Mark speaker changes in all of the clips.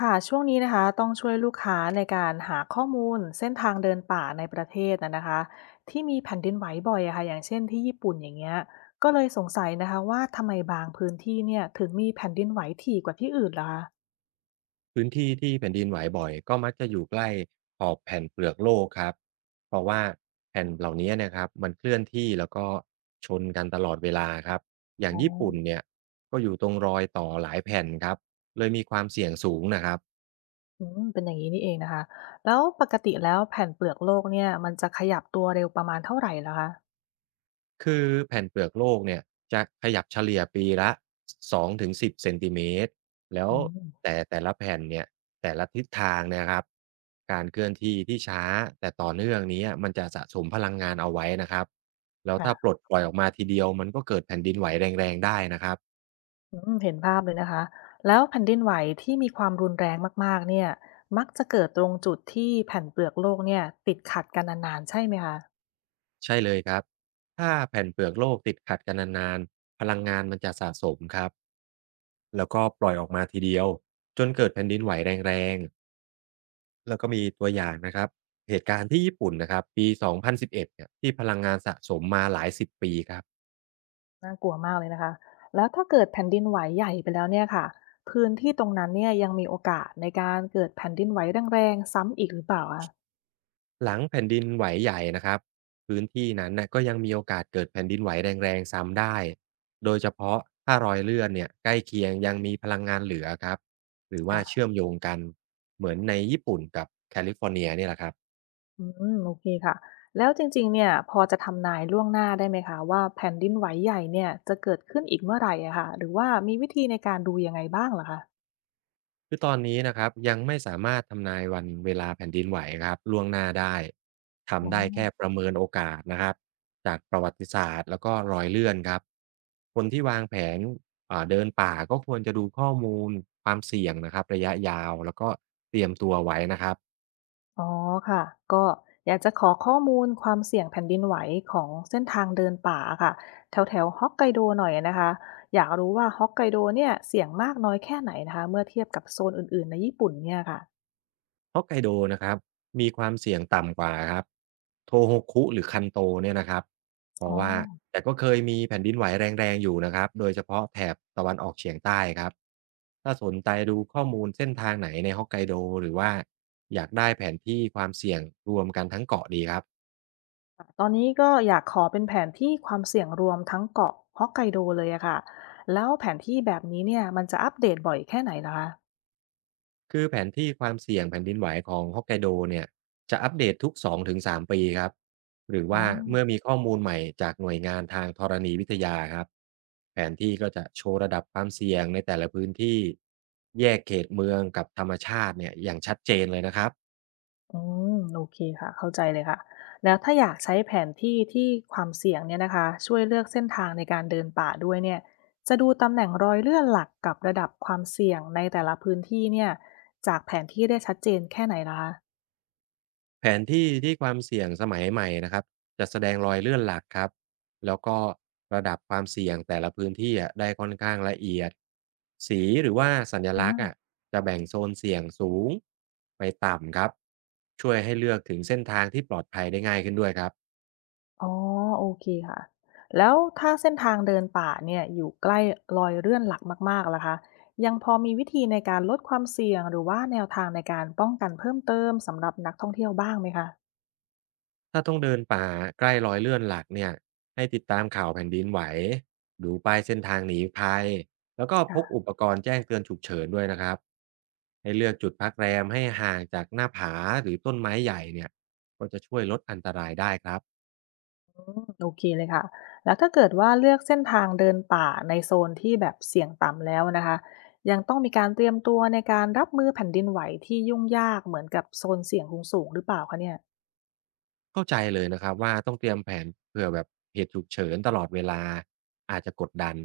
Speaker 1: ค่ะช่วงนี้นะคะต้องช่วยลูกค้าในการหาข้อมูลเส้นทางเดินป่าในประเทศนะคะที่มีแผ่นดินไหวบ่อยอะค่ะอย่างเช่นที่ญี่ปุ่นอย่างเงี้ยก็เลยสงสัยนะคะว่าทำไมบางพื้นที่เนี่ยถึงมีแผ่นดินไหวถี่กว่าที่อื่นล่ะคะ
Speaker 2: พื้นที่ที่แผ่นดินไหวบ่อยก็มักจะอยู่ใกล้ขอบแผ่นเปลือกโลกครับ เพราะว่าแผ่นเหล่านี้นะครับมันเคลื่อนที่แล้วก็ชนกันตลอดเวลาครับ อย่า
Speaker 1: อ๋
Speaker 2: ง
Speaker 1: อ
Speaker 2: ญี่ปุ่นเนี่ยก็อยู่ตรงรอยต่อหลายแผ่นครับ เลยมีความเสี่ยงสูงนะครับ
Speaker 1: อืมเป็นอย่างนี้นี่เองนะคะแล้วปกติแล้วแผ่นเปลือกโลกเนี่ยมันจะขยับตัวเร็วประมาณเท่าไหร่ล่ะคะ
Speaker 2: คือแผ่นเปลือกโลกเนี่ยจะขยับเฉลี่ยปีละสองถึงสิบเซนติเมตรแล้ว
Speaker 1: อืม
Speaker 2: แต่ละแผ่นเนี่ยแต่ละทิศทางเนี่ยครับการเคลื่อนที่ที่ช้าแต่ต่อเนื่องนี้มันจะสะสมพลังงานเอาไว้นะครับแล้วถ้าปล
Speaker 1: ค่ะ
Speaker 2: ดปล่อยออกมาทีเดียวมันก็เกิดแผ่นดินไหวแรงๆได้นะครับ
Speaker 1: อืมเห็นภาพเลยนะคะแล้วแผ่นดินไหวที่มีความรุนแรงมากๆเนี่ยมักจะเกิดตรงจุดที่แผ่นเปลือกโลกเนี่ยติดขัดกันนานๆใช่ไหมคะ
Speaker 2: ใช่เลยครับถ้าแผ่นเปลือกโลกติดขัดกันนานๆพลังงานมันจะสะสมครับแล้วก็ปล่อยออกมาทีเดียวจนเกิดแผ่นดินไหวแรงๆ แล้วก็มีตัวอย่างนะครับเหตุการณ์ที่ญี่ปุ่นนะครับปี2011เอ็ดเนี่ยที่พลังงานสะสมมาหลายสิบปีครับ
Speaker 1: น่ากลัวมากเลยนะคะแล้วถ้าเกิดแผ่นดินไหวใหญ่ไปแล้วเนี่ยค่ะพื้นที่ตรงนั้นเนี่ยยังมีโอกาสในการเกิดแผ่นดินไหวแรงๆซ้ำอีกหรือเปล่าอะ
Speaker 2: หลังแผ่นดินไหวใหญ่นะครับพื้นที่นั้นน่ะก็ยังมีโอกาสเกิดแผ่นดินไหวแรงๆซ้ำได้โดยเฉพาะถ้ารอยเลื่อนเนี่ยใกล้เคียงยังมีพลังงานเหลือครับหรือว่าเชื่
Speaker 1: ค่ะ
Speaker 2: อมโยงกันเหมือนในญี่ปุ่นกับแคลิฟอร์เนียเนี่ยแหละครับ
Speaker 1: อืมโอเคค่ะแล้วจริงๆเนี่ยพอจะทำนายล่วงหน้าได้ไหมคะว่าแผ่นดินไหวใหญ่เนี่ยจะเกิดขึ้นอีกเมื่อไหรอะค่ะหรือว่ามีวิธีในการดูยังไงบ้างเหรอคะ
Speaker 2: คือตอนนี้นะครับยังไม่สามารถทำนายวันเวลาแผ่นดินไหวครับล่วงหน้าได้
Speaker 1: อ๋อ
Speaker 2: ทำได้แค่ประเมินโอกาสนะครับจากประวัติศาสตร์แล้วก็รอยเลื่อนครับคนที่วางแผนเดินป่าก็ควรจะดูข้อมูลความเสี่ยงนะครับระยะยาวแล้วก็เตรียมตัวไว้นะครับ
Speaker 1: อ๋อค่ะก็อยากจะขอข้อมูลความเสี่ยงแผ่นดินไหวของเส้นทางเดินป่าค่ะแถวแถวฮอกไกโดหน่อยนะคะอยากรู้ว่าฮอกไกโดเนี่ยเสี่ยงมากน้อยแค่ไหนนะคะเมื่อเทียบกับโซนอื่นๆในญี่ปุ่นเนี่ยค่ะ
Speaker 2: ฮอกไกโดนะครับมีความเสี่ยงต่ำกว่าครับโทโฮคุหรือคันโตเนี่ยนะครับเพ
Speaker 1: อ๋อ
Speaker 2: ราะว่าแต่ก็เคยมีแผ่นดินไหวแรงๆอยู่นะครับโดยเฉพาะแถบตะวันออกเฉียงใต้ครับถ้าสนใจดูข้อมูลเส้นทางไหนในฮอกไกโดหรือว่าอยากได้แผนที่ความเสี่ยงรวมกันทั้งเกาะดีครับ
Speaker 1: ตอนนี้ก็อยากขอเป็นแผนที่ความเสี่ยงรวมทั้งเกาะฮอกไกโดเลยอะค่ะแล้วแผนที่แบบนี้เนี่ยมันจะอัปเดตบ่อยแค่ไหนล่ะคะ
Speaker 2: คือแผนที่ความเสี่ยงแผ่นดินไหวของฮอกไกโดเนี่ยจะอัปเดตทุก2-3ปีครับหรือ
Speaker 1: อ๋อ
Speaker 2: ว่าเมื่อมีข้อมูลใหม่จากหน่วยงานทางธรณีวิทยาครับแผนที่ก็จะโชว์ระดับความเสี่ยงในแต่ละพื้นที่แยกเขตเมืองกับธรรมชาติเนี่ยอย่างชัดเจนเลยนะครับ
Speaker 1: อืมโอเคค่ะเข้าใจเลยค่ะแล้วถ้าอยากใช้แผนที่ที่ความเสี่ยงเนี่ยนะคะช่วยเลือกเส้นทางในการเดินป่าด้วยเนี่ยจะดูตำแหน่งรอยเลื่อนหลักกับระดับความเสี่ยงในแต่ละพื้นที่เนี่ยจากแผนที่ได้ชัดเจนแค่ไหนล่ะคะ
Speaker 2: แผนที่ที่ความเสี่ยงสมัยใหม่นะครับจะแสดงรอยเลื่อนหลักครับแล้วก็ระดับความเสี่ยงแต่ละพื้นที่อะได้ค่อนข้างละเอียดสีหรือว่าสัญลักษณ์อะ
Speaker 1: อา
Speaker 2: จะแบ่งโซนเสี่ยงสูงไปต่ำครับช่วยให้เลือกถึงเส้นทางที่ปลอดภัยได้ง่ายขึ้นด้วยครับ
Speaker 1: อ๋อโอเคค่ะแล้วถ้าเส้นทางเดินป่าเนี่ยอยู่ใกล้รอยเลื่อนหลักมากๆล่ะคะยังพอมีวิธีในการลดความเสี่ยงหรือว่าแนวทางในการป้องกันเพิ่มเติมสำหรับนักท่องเที่ยวบ้างไหมคะ
Speaker 2: ถ้าต้องเดินป่าใกล้รอยเลื่อนหลักเนี่ยให้ติดตามข่าวแผ่นดินไหวดูป้ายเส้นทางหนีภัยแล้วก็พกอุ
Speaker 1: ค่ะ
Speaker 2: ปกรณ์แจ้งเตือนฉุกเฉินด้วยนะครับให้เลือกจุดพักแรมให้ห่างจากหน้าผาหรือต้นไม้ใหญ่เนี่ยก็จะช่วยลดอันตรายได้ครับ
Speaker 1: อืมโอเคเลยค่ะแล้วถ้าเกิดว่าเลือกเส้นทางเดินป่าในโซนที่แบบเสี่ยงต่ำแล้วนะคะยังต้องมีการเตรียมตัวในการรับมือแผ่นดินไหวที่ยุ่งยากเหมือนกับโซนเสี่ยงสูงๆหรือเปล่าคะเนี่ย
Speaker 2: เข้าใจเลยนะครับว่าต้องเตรียมแผนเผื่อแบบเหตุฉุกเฉินตลอดเวลาอาจจะกดดัน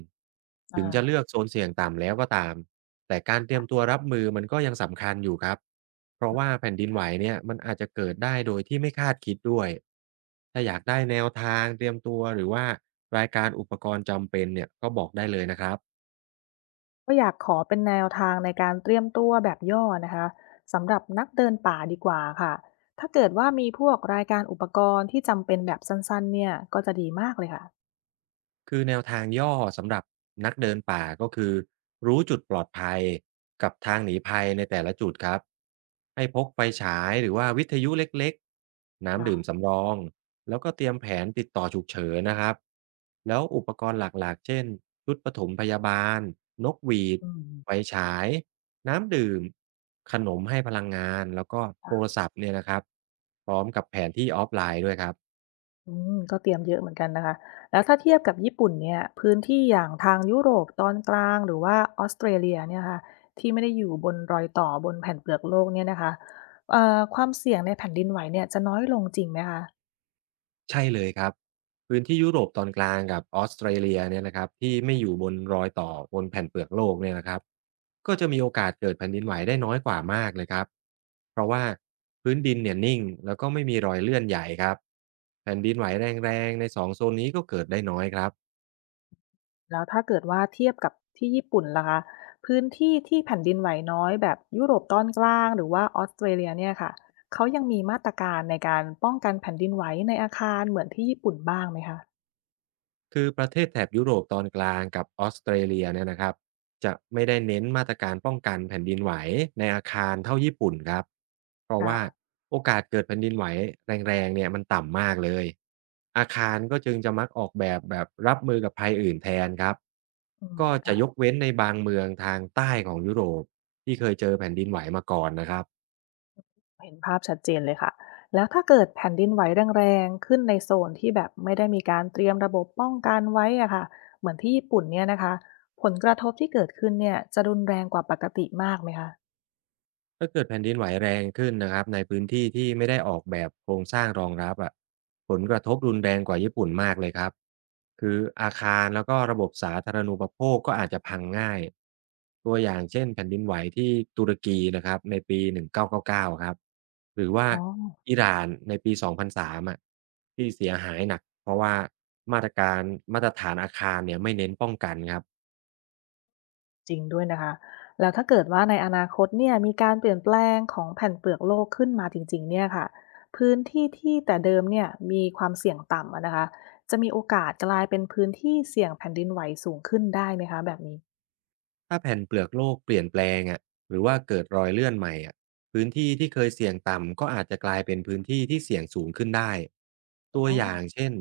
Speaker 1: อา
Speaker 2: ถึงจะเลือกโซนเสี่ยงต่ำแล้วก็ตามแต่การเตรียมตัวรับมือมันก็ยังสำคัญอยู่ครับเพราะว่าแผ่นดินไหวเนี่ยมันอาจจะเกิดได้โดยที่ไม่คาดคิดด้วยถ้าอยากได้แนวทางเตรียมตัวหรือว่ารายการอุปกรณ์จำเป็นเนี่ยก็บอกได้เลยนะครับ
Speaker 1: ก็อยากขอเป็นแนวทางในการเตรียมตัวแบบย่อนะคะสำหรับนักเดินป่าดีกว่าค่ะถ้าเกิดว่ามีพวกรายการอุปกรณ์ที่จำเป็นแบบสั้นๆเนี่ยก็จะดีมากเลยค่ะ
Speaker 2: คือแนวทางย่อสำหรับนักเดินป่าก็คือรู้จุดปลอดภัยกับทางหนีภัยในแต่ละจุดครับให้พกไฟฉายหรือว่าวิทยุเล็กๆ
Speaker 1: อ่า
Speaker 2: น้ำดื่มสำรองแล้วก็เตรียมแผนติดต่อฉุกเฉินนะครับแล้วอุปกรณ์หลักๆเช่นชุดปฐมพยาบาลนกหวีด
Speaker 1: อืม
Speaker 2: ไฟฉายน้ำดื่มขนมให้พลังงานแล้วก็โทรศัพท์เนี่ยนะครับพร้อมกับแผนที่ออฟไลน์ด้วยครับ
Speaker 1: อืมก็เตรียมเยอะเหมือนกันนะคะแล้วถ้าเทียบกับญี่ปุ่นเนี่ยพื้นที่อย่างทางยุโรปตอนกลางหรือว่าออสเตรเลียเนี่ยค่ะที่ไม่ได้อยู่บนรอยต่อบนแผ่นเปลือกโลกเนี่ยนะคะความเสี่ยงในแผ่นดินไหวเนี่ยจะน้อยลงจริงไหมคะ
Speaker 2: ใช่เลยครับพื้นที่ยุโรปตอนกลางกับออสเตรเลียเนี่ยนะครับที่ไม่อยู่บนรอยต่อบนแผ่นเปลือกโลกเนี่ยนะครับก็จะมีโอกาสเกิดแผ่นดินไหวได้น้อยกว่ามากเลยครับเพราะว่าพื้นดินเนี่ยนิ่งแล้วก็ไม่มีรอยเลื่อนใหญ่ครับแผ่นดินไหวแรงๆในสองโซนนี้ก็เกิดได้น้อยครับ
Speaker 1: แล้วถ้าเกิดว่าเทียบกับที่ญี่ปุ่นล่ะคะพื้นที่ที่แผ่นดินไหวน้อยแบบยุโรปตอนกลางหรือว่าออสเตรเลียเนี่ยค่ะเขายังมีมาตรการในการป้องกันแผ่นดินไหวในอาคารเหมือนที่ญี่ปุ่นบ้างไหมคะ
Speaker 2: คือประเทศแถบยุโรปตอนกลางกับออสเตรเลียเนี่ยนะครับจะไม่ได้เน้นมาตรการป้องกันแผ่นดินไหวในอาคารเท่าญี่ปุ่นครับเพราะว่า
Speaker 1: ค่ะ
Speaker 2: โอกาสเกิดแผ่นดินไหวแรงๆเนี่ยมันต่ำมากเลยอาคารก็จึงจะมักออกแบบแบบรับมือกับภัยอื่นแทนครับ
Speaker 1: อืม
Speaker 2: ก็
Speaker 1: ค่ะ
Speaker 2: จะยกเว้นในบางเมืองทางใต้ของยุโรปที่เคยเจอแผ่นดินไหวมาก่อนนะครับ
Speaker 1: เห็นภาพชัดเจนเลยค่ะแล้วถ้าเกิดแผ่นดินไหวแรงๆขึ้นในโซนที่แบบไม่ได้มีการเตรียมระบบป้องกันไว้อะค่ะเหมือนที่ญี่ปุ่นเนี่ยนะคะผลกระทบที่เกิดขึ้นเนี่ยจะรุนแรงกว่าปกติมากไหมคะ
Speaker 2: ถ้าเกิดแผ่นดินไหวแรงขึ้นนะครับในพื้นที่ที่ไม่ได้ออกแบบโครงสร้างรองรับอะผลกระทบรุนแรงกว่าญี่ปุ่นมากเลยครับคืออาคารแล้วก็ระบบสาธารณูปโภคก็อาจจะพังง่ายตัวอย่างเช่นแผ่นดินไหวที่ตุรกีนะครับในปี1999ครับหรือว่า
Speaker 1: อ๋อ
Speaker 2: อิหร่านในปี2003องพันสามอ่ะที่เสียหายหนักเพราะว่ามาตรการมาตรฐานอาคารเนี่ยไม่เน้นป้องกันครับ
Speaker 1: จริงด้วยนะคะแล้วถ้าเกิดว่าในอนาคตเนี่ยมีการเปลี่ยนแปลงของแผ่นเปลือกโลกขึ้นมาจริงๆเนี่ยค่ะพื้นที่ที่แต่เดิมเนี่ยมีความเสี่ยงต่ำอะนะคะจะมีโอกาสกลายเป็นพื้นที่เสี่ยงแผ่นดินไหวสูงขึ้นได้ไหมคะแบบนี้
Speaker 2: ถ้าแผ่นเปลือกโลกเปลี่ยนแปลงอะหรือว่าเกิดรอยเลื่อนใหม่อะพื้นที่ที่เคยเสี่ยงต่ำก็อาจจะกลายเป็นพื้นที่ที่เสี่ยงสูงขึ้นได้
Speaker 1: อ๋
Speaker 2: ตัว
Speaker 1: อ
Speaker 2: อย่างเช่น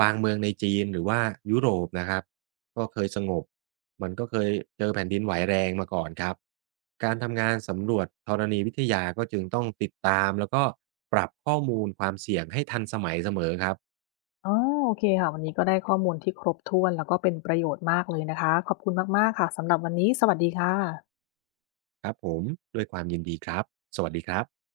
Speaker 2: บางเมืองในจีนหรือว่ายุโรปนะครับก็เคยสงบมันก็เคยเจอแผ่นดินไหวแรงมาก่อนครับการทำงานสำรวจธรณีวิทยาก็จึงต้องติดตามแล้วก็ปรับข้อมูลความเสี่ยงให้ทันสมัยเสมอครับ
Speaker 1: อ๋อโอเคค่ะวันนี้ก็ได้ข้อมูลที่ครบถ้วนแล้วก็เป็นประโยชน์มากเลยนะคะ ขอบคุณมากๆค่ะสำหรับวันนี้ สวัสดีค่ะ
Speaker 2: ครับผมด้วยความยินดีครับสวัสดีครับ